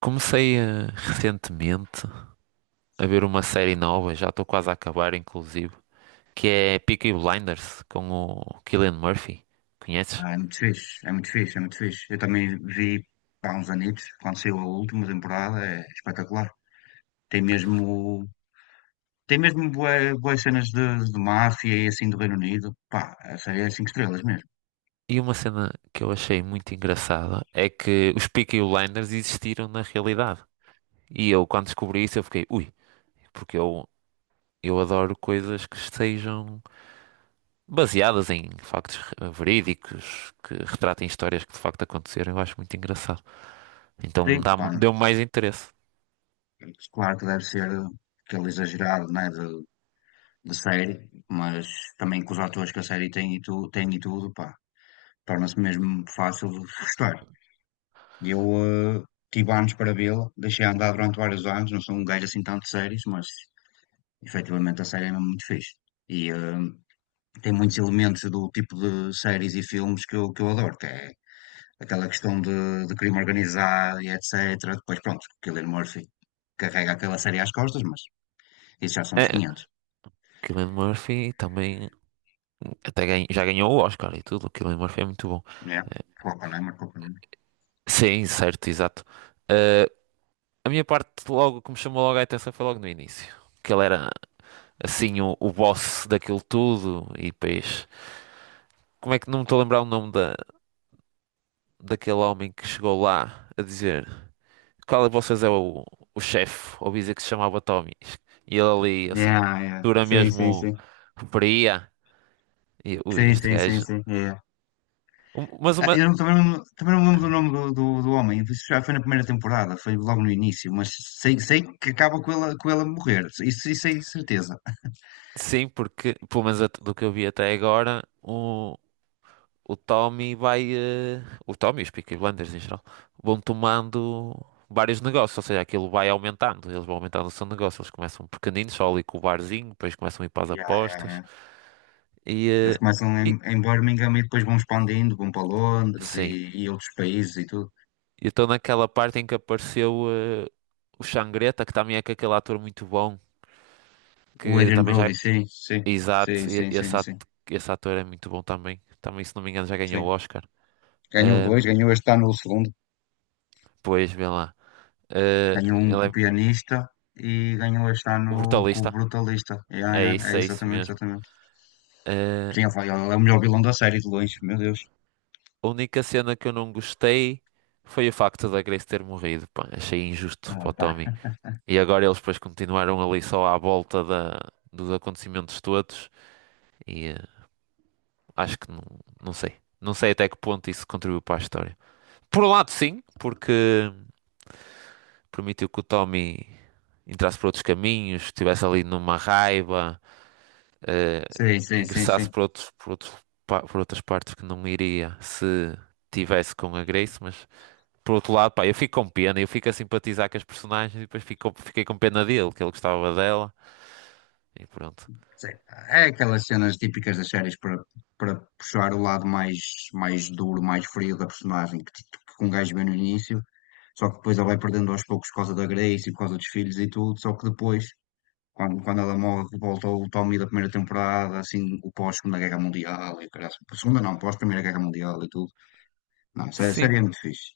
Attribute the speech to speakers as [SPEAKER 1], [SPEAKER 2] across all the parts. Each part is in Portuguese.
[SPEAKER 1] Comecei recentemente a ver uma série nova, já estou quase a acabar, inclusive, que é Peaky Blinders com o Cillian Murphy. Conheces?
[SPEAKER 2] Ah, é muito fixe, é muito fixe, é muito fixe. Eu também vi há uns anitos, quando saiu a última temporada, é espetacular. Tem mesmo, tem mesmo bué, bué cenas de máfia e assim do Reino Unido. Pá, a série é cinco estrelas mesmo.
[SPEAKER 1] E uma cena que eu achei muito engraçada é que os Peaky Blinders existiram na realidade. E eu, quando descobri isso, eu fiquei, ui, porque eu adoro coisas que estejam baseadas em verídicos, que retratem histórias que de facto aconteceram. Eu acho muito engraçado. Então
[SPEAKER 2] Sim, pá,
[SPEAKER 1] deu-me mais interesse.
[SPEAKER 2] claro que deve ser aquele exagerado, né, de série, mas também com os atores que a série tem e, tu, tem e tudo, pá, torna-se mesmo fácil de gostar. E eu eh, tive anos para vê-la, deixei andar durante vários anos, não sou um gajo assim tanto de séries, mas efetivamente a série é mesmo muito fixe. E tem muitos elementos do tipo de séries e filmes que eu adoro, que é aquela questão de crime organizado e etc. Depois, pronto, Cillian Murphy carrega aquela série às costas, mas isso já são dos
[SPEAKER 1] É,
[SPEAKER 2] 500,
[SPEAKER 1] Cillian Murphy também já ganhou o Oscar e tudo, aquilo Cillian Murphy foi muito bom.
[SPEAKER 2] né?
[SPEAKER 1] Eh,
[SPEAKER 2] Oppenheimer, Oppenheimer.
[SPEAKER 1] Sim, certo, exato. Eh, a minha parte, logo, que me chamou logo a atenção foi logo no início. Que ele era, assim, o boss daquilo tudo e depois... Como é que não me estou a lembrar o nome daquele homem que chegou lá a dizer qual de vocês é o chefe? Ouvi dizer que se chamava Tommy. E ele ali, assim,
[SPEAKER 2] Yeah, yeah.
[SPEAKER 1] dura
[SPEAKER 2] Sim, sim,
[SPEAKER 1] mesmo,
[SPEAKER 2] sim.
[SPEAKER 1] o- E, ui,
[SPEAKER 2] Sim,
[SPEAKER 1] este
[SPEAKER 2] sim, sim,
[SPEAKER 1] gajo...
[SPEAKER 2] sim. Yeah.
[SPEAKER 1] Mas
[SPEAKER 2] Ah,
[SPEAKER 1] uma,
[SPEAKER 2] eu não- também, não- também não me lembro do nome do homem. Isso já foi na primeira temporada, foi logo no início, mas sei, sei que acaba com ela morrer. Isso é certeza.
[SPEAKER 1] sim, porque, pelo menos do que eu vi até agora, o, o Tommy vai, o Tommy e os Peaky Blinders em geral vão tomando vários negócios, ou seja, aquilo vai aumentando. Eles vão aumentando o seu negócio. Eles começam pequeninos, só ali com o barzinho, depois começam a ir para as
[SPEAKER 2] Yeah, yeah,
[SPEAKER 1] apostas.
[SPEAKER 2] yeah.
[SPEAKER 1] E.
[SPEAKER 2] Eles
[SPEAKER 1] eh,
[SPEAKER 2] começam
[SPEAKER 1] e
[SPEAKER 2] em Birmingham e depois vão expandindo, vão para Londres
[SPEAKER 1] sim,
[SPEAKER 2] e outros países e tudo.
[SPEAKER 1] eu estou naquela parte em que apareceu o Xangreta, que também é com aquele ator muito bom,
[SPEAKER 2] O
[SPEAKER 1] que
[SPEAKER 2] Adrian
[SPEAKER 1] também
[SPEAKER 2] Brody,
[SPEAKER 1] já.
[SPEAKER 2] sim, sim, sim,
[SPEAKER 1] Exato,
[SPEAKER 2] sim, sim, sim,
[SPEAKER 1] esse ator é muito bom também. Também, se não me engano, já ganhou o
[SPEAKER 2] sim.
[SPEAKER 1] Oscar.
[SPEAKER 2] Ganhou
[SPEAKER 1] Ahm,
[SPEAKER 2] dois, ganhou este ano o segundo,
[SPEAKER 1] Pois, vê lá. Eh,
[SPEAKER 2] ganhou um com
[SPEAKER 1] ele
[SPEAKER 2] o
[SPEAKER 1] é
[SPEAKER 2] pianista e ganhou este
[SPEAKER 1] o
[SPEAKER 2] ano com o
[SPEAKER 1] brutalista.
[SPEAKER 2] brutalista. Yeah, yeah, é
[SPEAKER 1] É isso
[SPEAKER 2] exatamente,
[SPEAKER 1] mesmo.
[SPEAKER 2] exatamente.
[SPEAKER 1] Eh,
[SPEAKER 2] Sim, ele foi- ele é o melhor vilão da série de longe, meu Deus.
[SPEAKER 1] a única cena que eu não gostei foi o facto da Grace ter morrido. Pá, achei injusto
[SPEAKER 2] Ah,
[SPEAKER 1] para o
[SPEAKER 2] tá.
[SPEAKER 1] Tommy. E agora eles depois continuaram ali só dos acontecimentos todos. E acho que não, não sei. Não sei até que ponto isso contribuiu para a história. Por um lado, sim, porque permitiu que o Tommy entrasse por outros caminhos, estivesse ali numa raiva. eh,
[SPEAKER 2] Sim, sim, sim,
[SPEAKER 1] ingressasse
[SPEAKER 2] sim.
[SPEAKER 1] por outras partes que não iria se tivesse com a Grace, mas por outro lado, pá, eu fico com pena, eu fico a simpatizar com as personagens e depois fiquei com pena dele, que ele gostava dela e pronto.
[SPEAKER 2] Sim. É aquelas cenas típicas das séries para, para puxar o lado mais, mais duro, mais frio da personagem, que, t- que um gajo vê no início, só que depois ela vai perdendo aos poucos por causa da Grace e por causa dos filhos e tudo, só que depois, quando ela morre, volta o Tommy da primeira temporada, assim, o pós-Segunda Guerra Mundial e o caralho. Segunda não, pós-Primeira Guerra Mundial e tudo. Não, a
[SPEAKER 1] Sim,
[SPEAKER 2] série é muito fixe.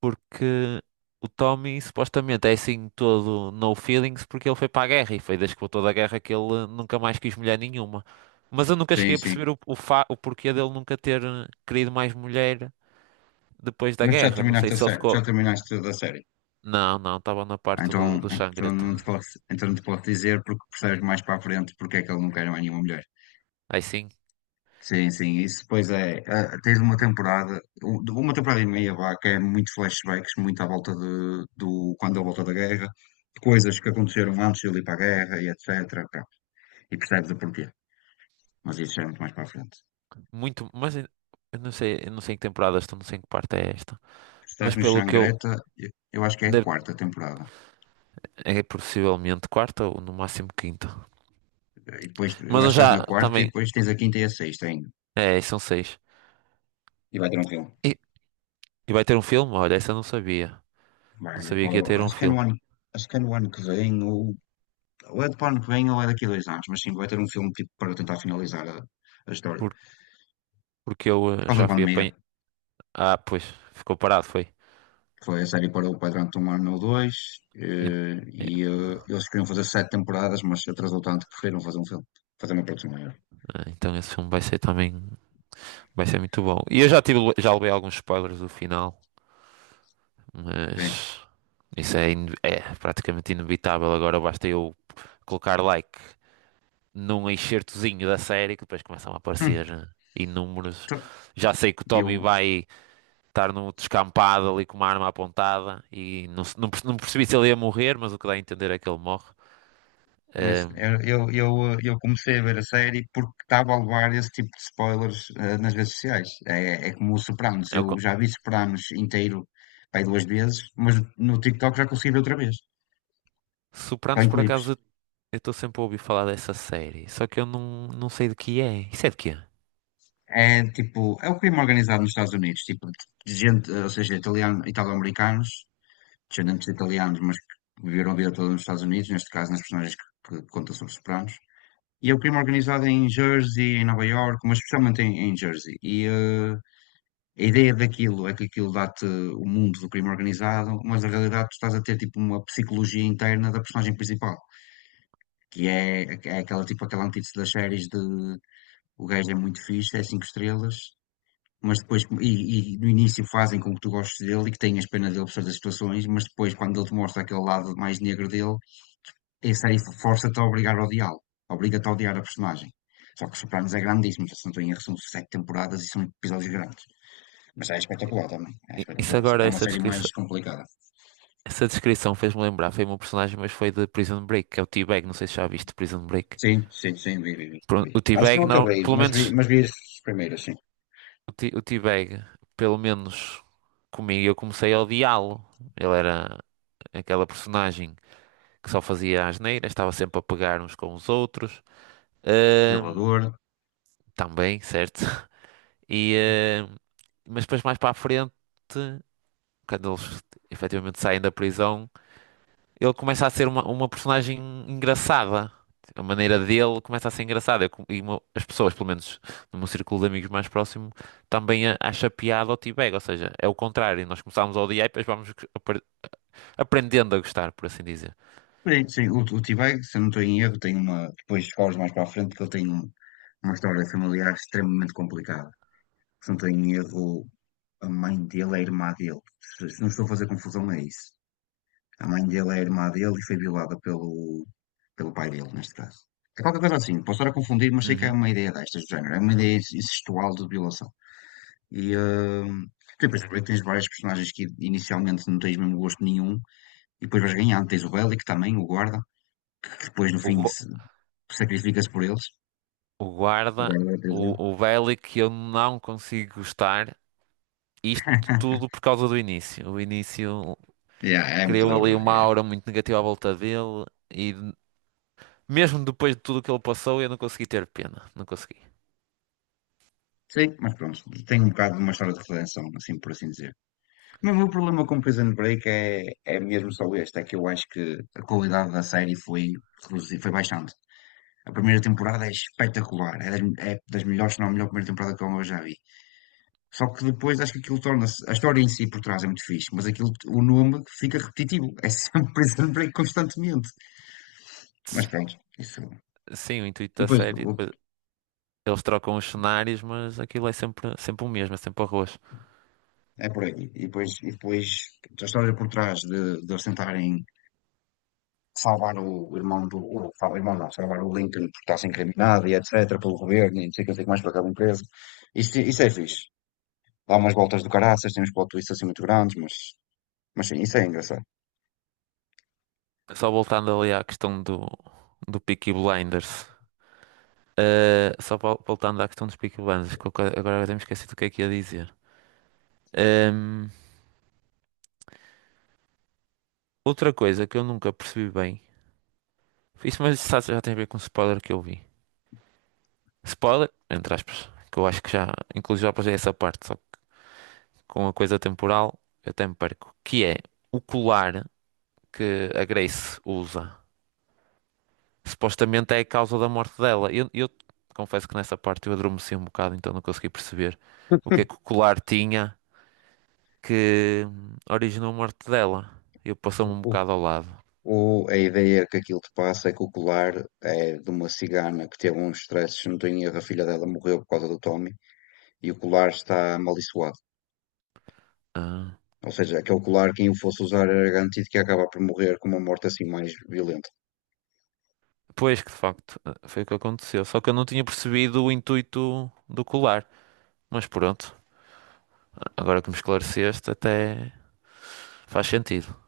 [SPEAKER 1] porque o Tommy supostamente é assim todo no feelings porque ele foi para a guerra e foi desde que voltou da guerra que ele nunca mais quis mulher nenhuma. Mas eu nunca
[SPEAKER 2] Sim,
[SPEAKER 1] cheguei a
[SPEAKER 2] sim.
[SPEAKER 1] perceber o porquê dele nunca ter querido mais mulher depois da
[SPEAKER 2] Mas já
[SPEAKER 1] guerra. Não sei
[SPEAKER 2] terminaste a
[SPEAKER 1] se ele
[SPEAKER 2] série,
[SPEAKER 1] ficou.
[SPEAKER 2] já terminaste da série.
[SPEAKER 1] Não, não, estava na
[SPEAKER 2] Ah,
[SPEAKER 1] parte
[SPEAKER 2] então,
[SPEAKER 1] do
[SPEAKER 2] então,
[SPEAKER 1] Xangreta.
[SPEAKER 2] não te posso, então não te posso dizer porque percebes mais para a frente porque é que ele não quer mais nenhuma mulher.
[SPEAKER 1] Aí sim,
[SPEAKER 2] Sim, sim, isso depois é. Tens uma
[SPEAKER 1] m-
[SPEAKER 2] temporada, um- de uma temporada e meia, vá, que é muito flashbacks, muito à volta de, do quando a volta da guerra, de coisas que aconteceram antes de ele ir para a guerra e etc. Pá, e percebes o porquê. Mas isso já é muito mais para a frente.
[SPEAKER 1] muito, mas eu não sei, eu não sei em que temporada estou, não sei em que parte é esta.
[SPEAKER 2] Estás
[SPEAKER 1] Mas
[SPEAKER 2] no
[SPEAKER 1] pelo que eu,
[SPEAKER 2] Xangreta, eu eu acho que é a
[SPEAKER 1] deve-
[SPEAKER 2] quarta temporada.
[SPEAKER 1] é possivelmente quarta ou no máximo quinta.
[SPEAKER 2] E depois, eu
[SPEAKER 1] Mas
[SPEAKER 2] acho
[SPEAKER 1] eu
[SPEAKER 2] que estás
[SPEAKER 1] já
[SPEAKER 2] na quarta e
[SPEAKER 1] também,
[SPEAKER 2] depois tens a quinta e a sexta ainda.
[SPEAKER 1] é, são seis.
[SPEAKER 2] E vai ter um filme.
[SPEAKER 1] E, e vai ter um filme? Olha, essa eu não sabia. Não
[SPEAKER 2] Bem,
[SPEAKER 1] sabia
[SPEAKER 2] pá,
[SPEAKER 1] que ia ter um
[SPEAKER 2] acho que é no
[SPEAKER 1] filme.
[SPEAKER 2] ano, acho que é no ano que vem, ou é do ano que vem, ou é daqui a dois anos, mas sim, vai ter um filme tipo para tentar finalizar a história. Por
[SPEAKER 1] Por- porque eu
[SPEAKER 2] causa da
[SPEAKER 1] já fui apanhar.
[SPEAKER 2] pandemia,
[SPEAKER 1] Ah, pois, ficou parado, foi.
[SPEAKER 2] foi a série parou pá, durante um ano ou dois,
[SPEAKER 1] En- é,
[SPEAKER 2] e eles queriam fazer sete temporadas, mas atrasou tanto que preferiram fazer um filme, fazer uma produção maior.
[SPEAKER 1] ah, então esse filme vai ser também, vai ser muito bom. E eu já tive, já levei alguns spoilers do final,
[SPEAKER 2] Bem,
[SPEAKER 1] mas. Isso é, é praticamente inevitável. Agora basta eu colocar like num excertozinho da série que depois começam a
[SPEAKER 2] hum,
[SPEAKER 1] aparecer né, inúmeros.
[SPEAKER 2] tá,
[SPEAKER 1] Já sei que o Tommy
[SPEAKER 2] eu
[SPEAKER 1] vai estar no descampado ali com uma arma apontada e não, não percebi se ele ia morrer, mas o que dá a entender é que ele morre.
[SPEAKER 2] Mas
[SPEAKER 1] Ahm,
[SPEAKER 2] eu comecei a ver a série porque estava a levar esse tipo de spoilers nas redes sociais. É, é como o Sopranos.
[SPEAKER 1] é o
[SPEAKER 2] Eu
[SPEAKER 1] co-
[SPEAKER 2] já vi Sopranos inteiro pai, duas vezes, mas no TikTok já consegui ver outra vez, só
[SPEAKER 1] Sopranos,
[SPEAKER 2] em
[SPEAKER 1] por acaso,
[SPEAKER 2] clipes.
[SPEAKER 1] eu estou sempre a ouvir falar dessa série, só que eu não, não sei de que é. Isso é de quê?
[SPEAKER 2] É tipo, é o crime organizado nos Estados Unidos, tipo, de gente, ou seja, italiano, italo-americanos, descendentes de italianos, mas que viveram a vida toda nos Estados Unidos, neste caso nas personagens que contam sobre Sopranos. E é o crime organizado em Jersey, em Nova York, mas especialmente em Jersey. E, a ideia daquilo é que aquilo dá-te o mundo do crime organizado, mas na realidade tu estás a ter tipo uma psicologia interna da personagem principal, que é, é aquela tipo aquela antítese das séries de o gajo é muito fixe, é cinco estrelas, mas depois e no início fazem com que tu gostes dele e que tenhas pena dele por certas situações, mas depois quando ele te mostra aquele lado mais negro dele, essa aí força-te a obrigar a odiá-lo, obriga-te a odiar a personagem. Só que Sopranos é grandíssimo, já se não estou em erro, são sete temporadas e são episódios grandes. Mas é espetacular também. É
[SPEAKER 1] Isso
[SPEAKER 2] espetacular. Só que
[SPEAKER 1] agora,
[SPEAKER 2] é uma
[SPEAKER 1] essa
[SPEAKER 2] série mais
[SPEAKER 1] descrição.
[SPEAKER 2] complicada.
[SPEAKER 1] Essa descrição fez-me lembrar, foi um personagem, mas foi de Prison Break, que é o T-Bag, não sei se já viste Prison Break.
[SPEAKER 2] Sim, sim, sim, vi, vi, vi.
[SPEAKER 1] Pronto,
[SPEAKER 2] Vi.
[SPEAKER 1] o
[SPEAKER 2] Acho que não
[SPEAKER 1] T-Bag, não,
[SPEAKER 2] acabei,
[SPEAKER 1] pelo menos,
[SPEAKER 2] mas vi as primeiras, sim.
[SPEAKER 1] o T-Bag, pelo menos comigo, eu comecei a odiá-lo. Ele era aquela personagem que só fazia asneiras, estava sempre a pegar uns com os outros. Ahm,
[SPEAKER 2] Violador.
[SPEAKER 1] também, certo? E, ahm, mas depois mais para a frente, quando eles efetivamente saem da prisão, ele começa a ser uma personagem engraçada. A maneira dele começa a ser engraçada. Eu com- E mo- as pessoas, pelo menos no meu círculo de amigos mais próximo, também acha piada ao T-Bag. Ou seja, é o contrário. Nós começámos a odiar e depois vamos aprendendo a gostar, por assim dizer.
[SPEAKER 2] Sim, sim. O T-Bag, se eu não estou em erro, tem uma. Depois falas mais para a frente que ele tem um- uma história familiar extremamente complicada. Se não estou em erro, a mãe dele é a irmã dele. Se não estou a fazer confusão, é isso. A mãe dele é a irmã dele e foi violada pelo, pelo pai dele, neste caso. É qualquer coisa assim, posso estar a confundir, mas sei que é
[SPEAKER 1] Uhum.
[SPEAKER 2] uma ideia destas do género, é uma ideia incestual de violação. E depois descobri que tens vários personagens que inicialmente não tens mesmo gosto nenhum, e depois vais ganhando. Tens o Bellic também, o guarda, que depois no
[SPEAKER 1] O,
[SPEAKER 2] fim
[SPEAKER 1] gu-
[SPEAKER 2] se- sacrifica-se por eles,
[SPEAKER 1] o
[SPEAKER 2] o
[SPEAKER 1] guarda,
[SPEAKER 2] guarda da prisão.
[SPEAKER 1] o Bellic, eu não consigo gostar. Isto tudo por causa do início. O início
[SPEAKER 2] Yeah, é muito
[SPEAKER 1] criou
[SPEAKER 2] duro,
[SPEAKER 1] ali uma
[SPEAKER 2] é.
[SPEAKER 1] aura muito negativa à volta dele. Mesmo depois de tudo o que ele passou, eu não consegui ter pena. Não consegui.
[SPEAKER 2] Sim, mas pronto, tem um bocado de uma história de redenção, assim por assim dizer. Mas o meu problema com Prison Break é, é mesmo só este, é que eu acho que a qualidade da série foi, reduzi- foi baixante. A primeira temporada é espetacular, é das melhores, se não a melhor primeira temporada que eu já vi. Só que depois acho que aquilo torna-se, a história em si por trás é muito fixe, mas aquilo, o nome fica repetitivo, é sempre Prison Break constantemente. Mas pronto, isso.
[SPEAKER 1] Sim, o
[SPEAKER 2] E
[SPEAKER 1] intuito da
[SPEAKER 2] depois
[SPEAKER 1] série,
[SPEAKER 2] o-
[SPEAKER 1] depois eles trocam os cenários, mas aquilo é sempre, sempre o mesmo, é sempre o arroz.
[SPEAKER 2] é por aí. E depois a história por trás de eles tentarem salvar o irmão do. O irmão não, salvar o Lincoln porque está a ser incriminado e etc. pelo governo e não sei o que não sei o que mais para aquela empresa. Isso isso é fixe. Dá umas voltas do caraças, tem uns plot twists assim muito grandes, mas sim, isso é engraçado.
[SPEAKER 1] Só voltando ali à questão do Peaky Blinders. Voltando à questão dos Peaky Blinders, que eu agora até me esqueci do que é que ia dizer. Ehm, outra coisa que eu nunca percebi bem, isso mas isso já tem a ver com o spoiler que eu vi. Spoiler, entre aspas, que eu acho que já, inclusive já passei essa parte, só. Com a coisa temporal, eu até me perco. Que é o colar que a Grace usa. Supostamente é a causa da morte dela. Eu confesso que nessa parte eu adormeci um bocado, então não consegui perceber o que é que o colar tinha que originou a morte dela. Eu passou-me um
[SPEAKER 2] O-
[SPEAKER 1] bocado ao lado.
[SPEAKER 2] a ideia que aquilo te passa é que o colar é de uma cigana que teve uns stresses, se não tenho erro, a filha dela morreu por causa do Tommy e o colar está amaldiçoado.
[SPEAKER 1] Ah,
[SPEAKER 2] Ou seja, aquele colar, quem o fosse usar era garantido que ia acabar por morrer com uma morte assim mais violenta.
[SPEAKER 1] pois que de facto ah, foi o que aconteceu. Só que eu não tinha percebido o intuito do colar. Mas pronto, agora que me esclareceste, até faz sentido.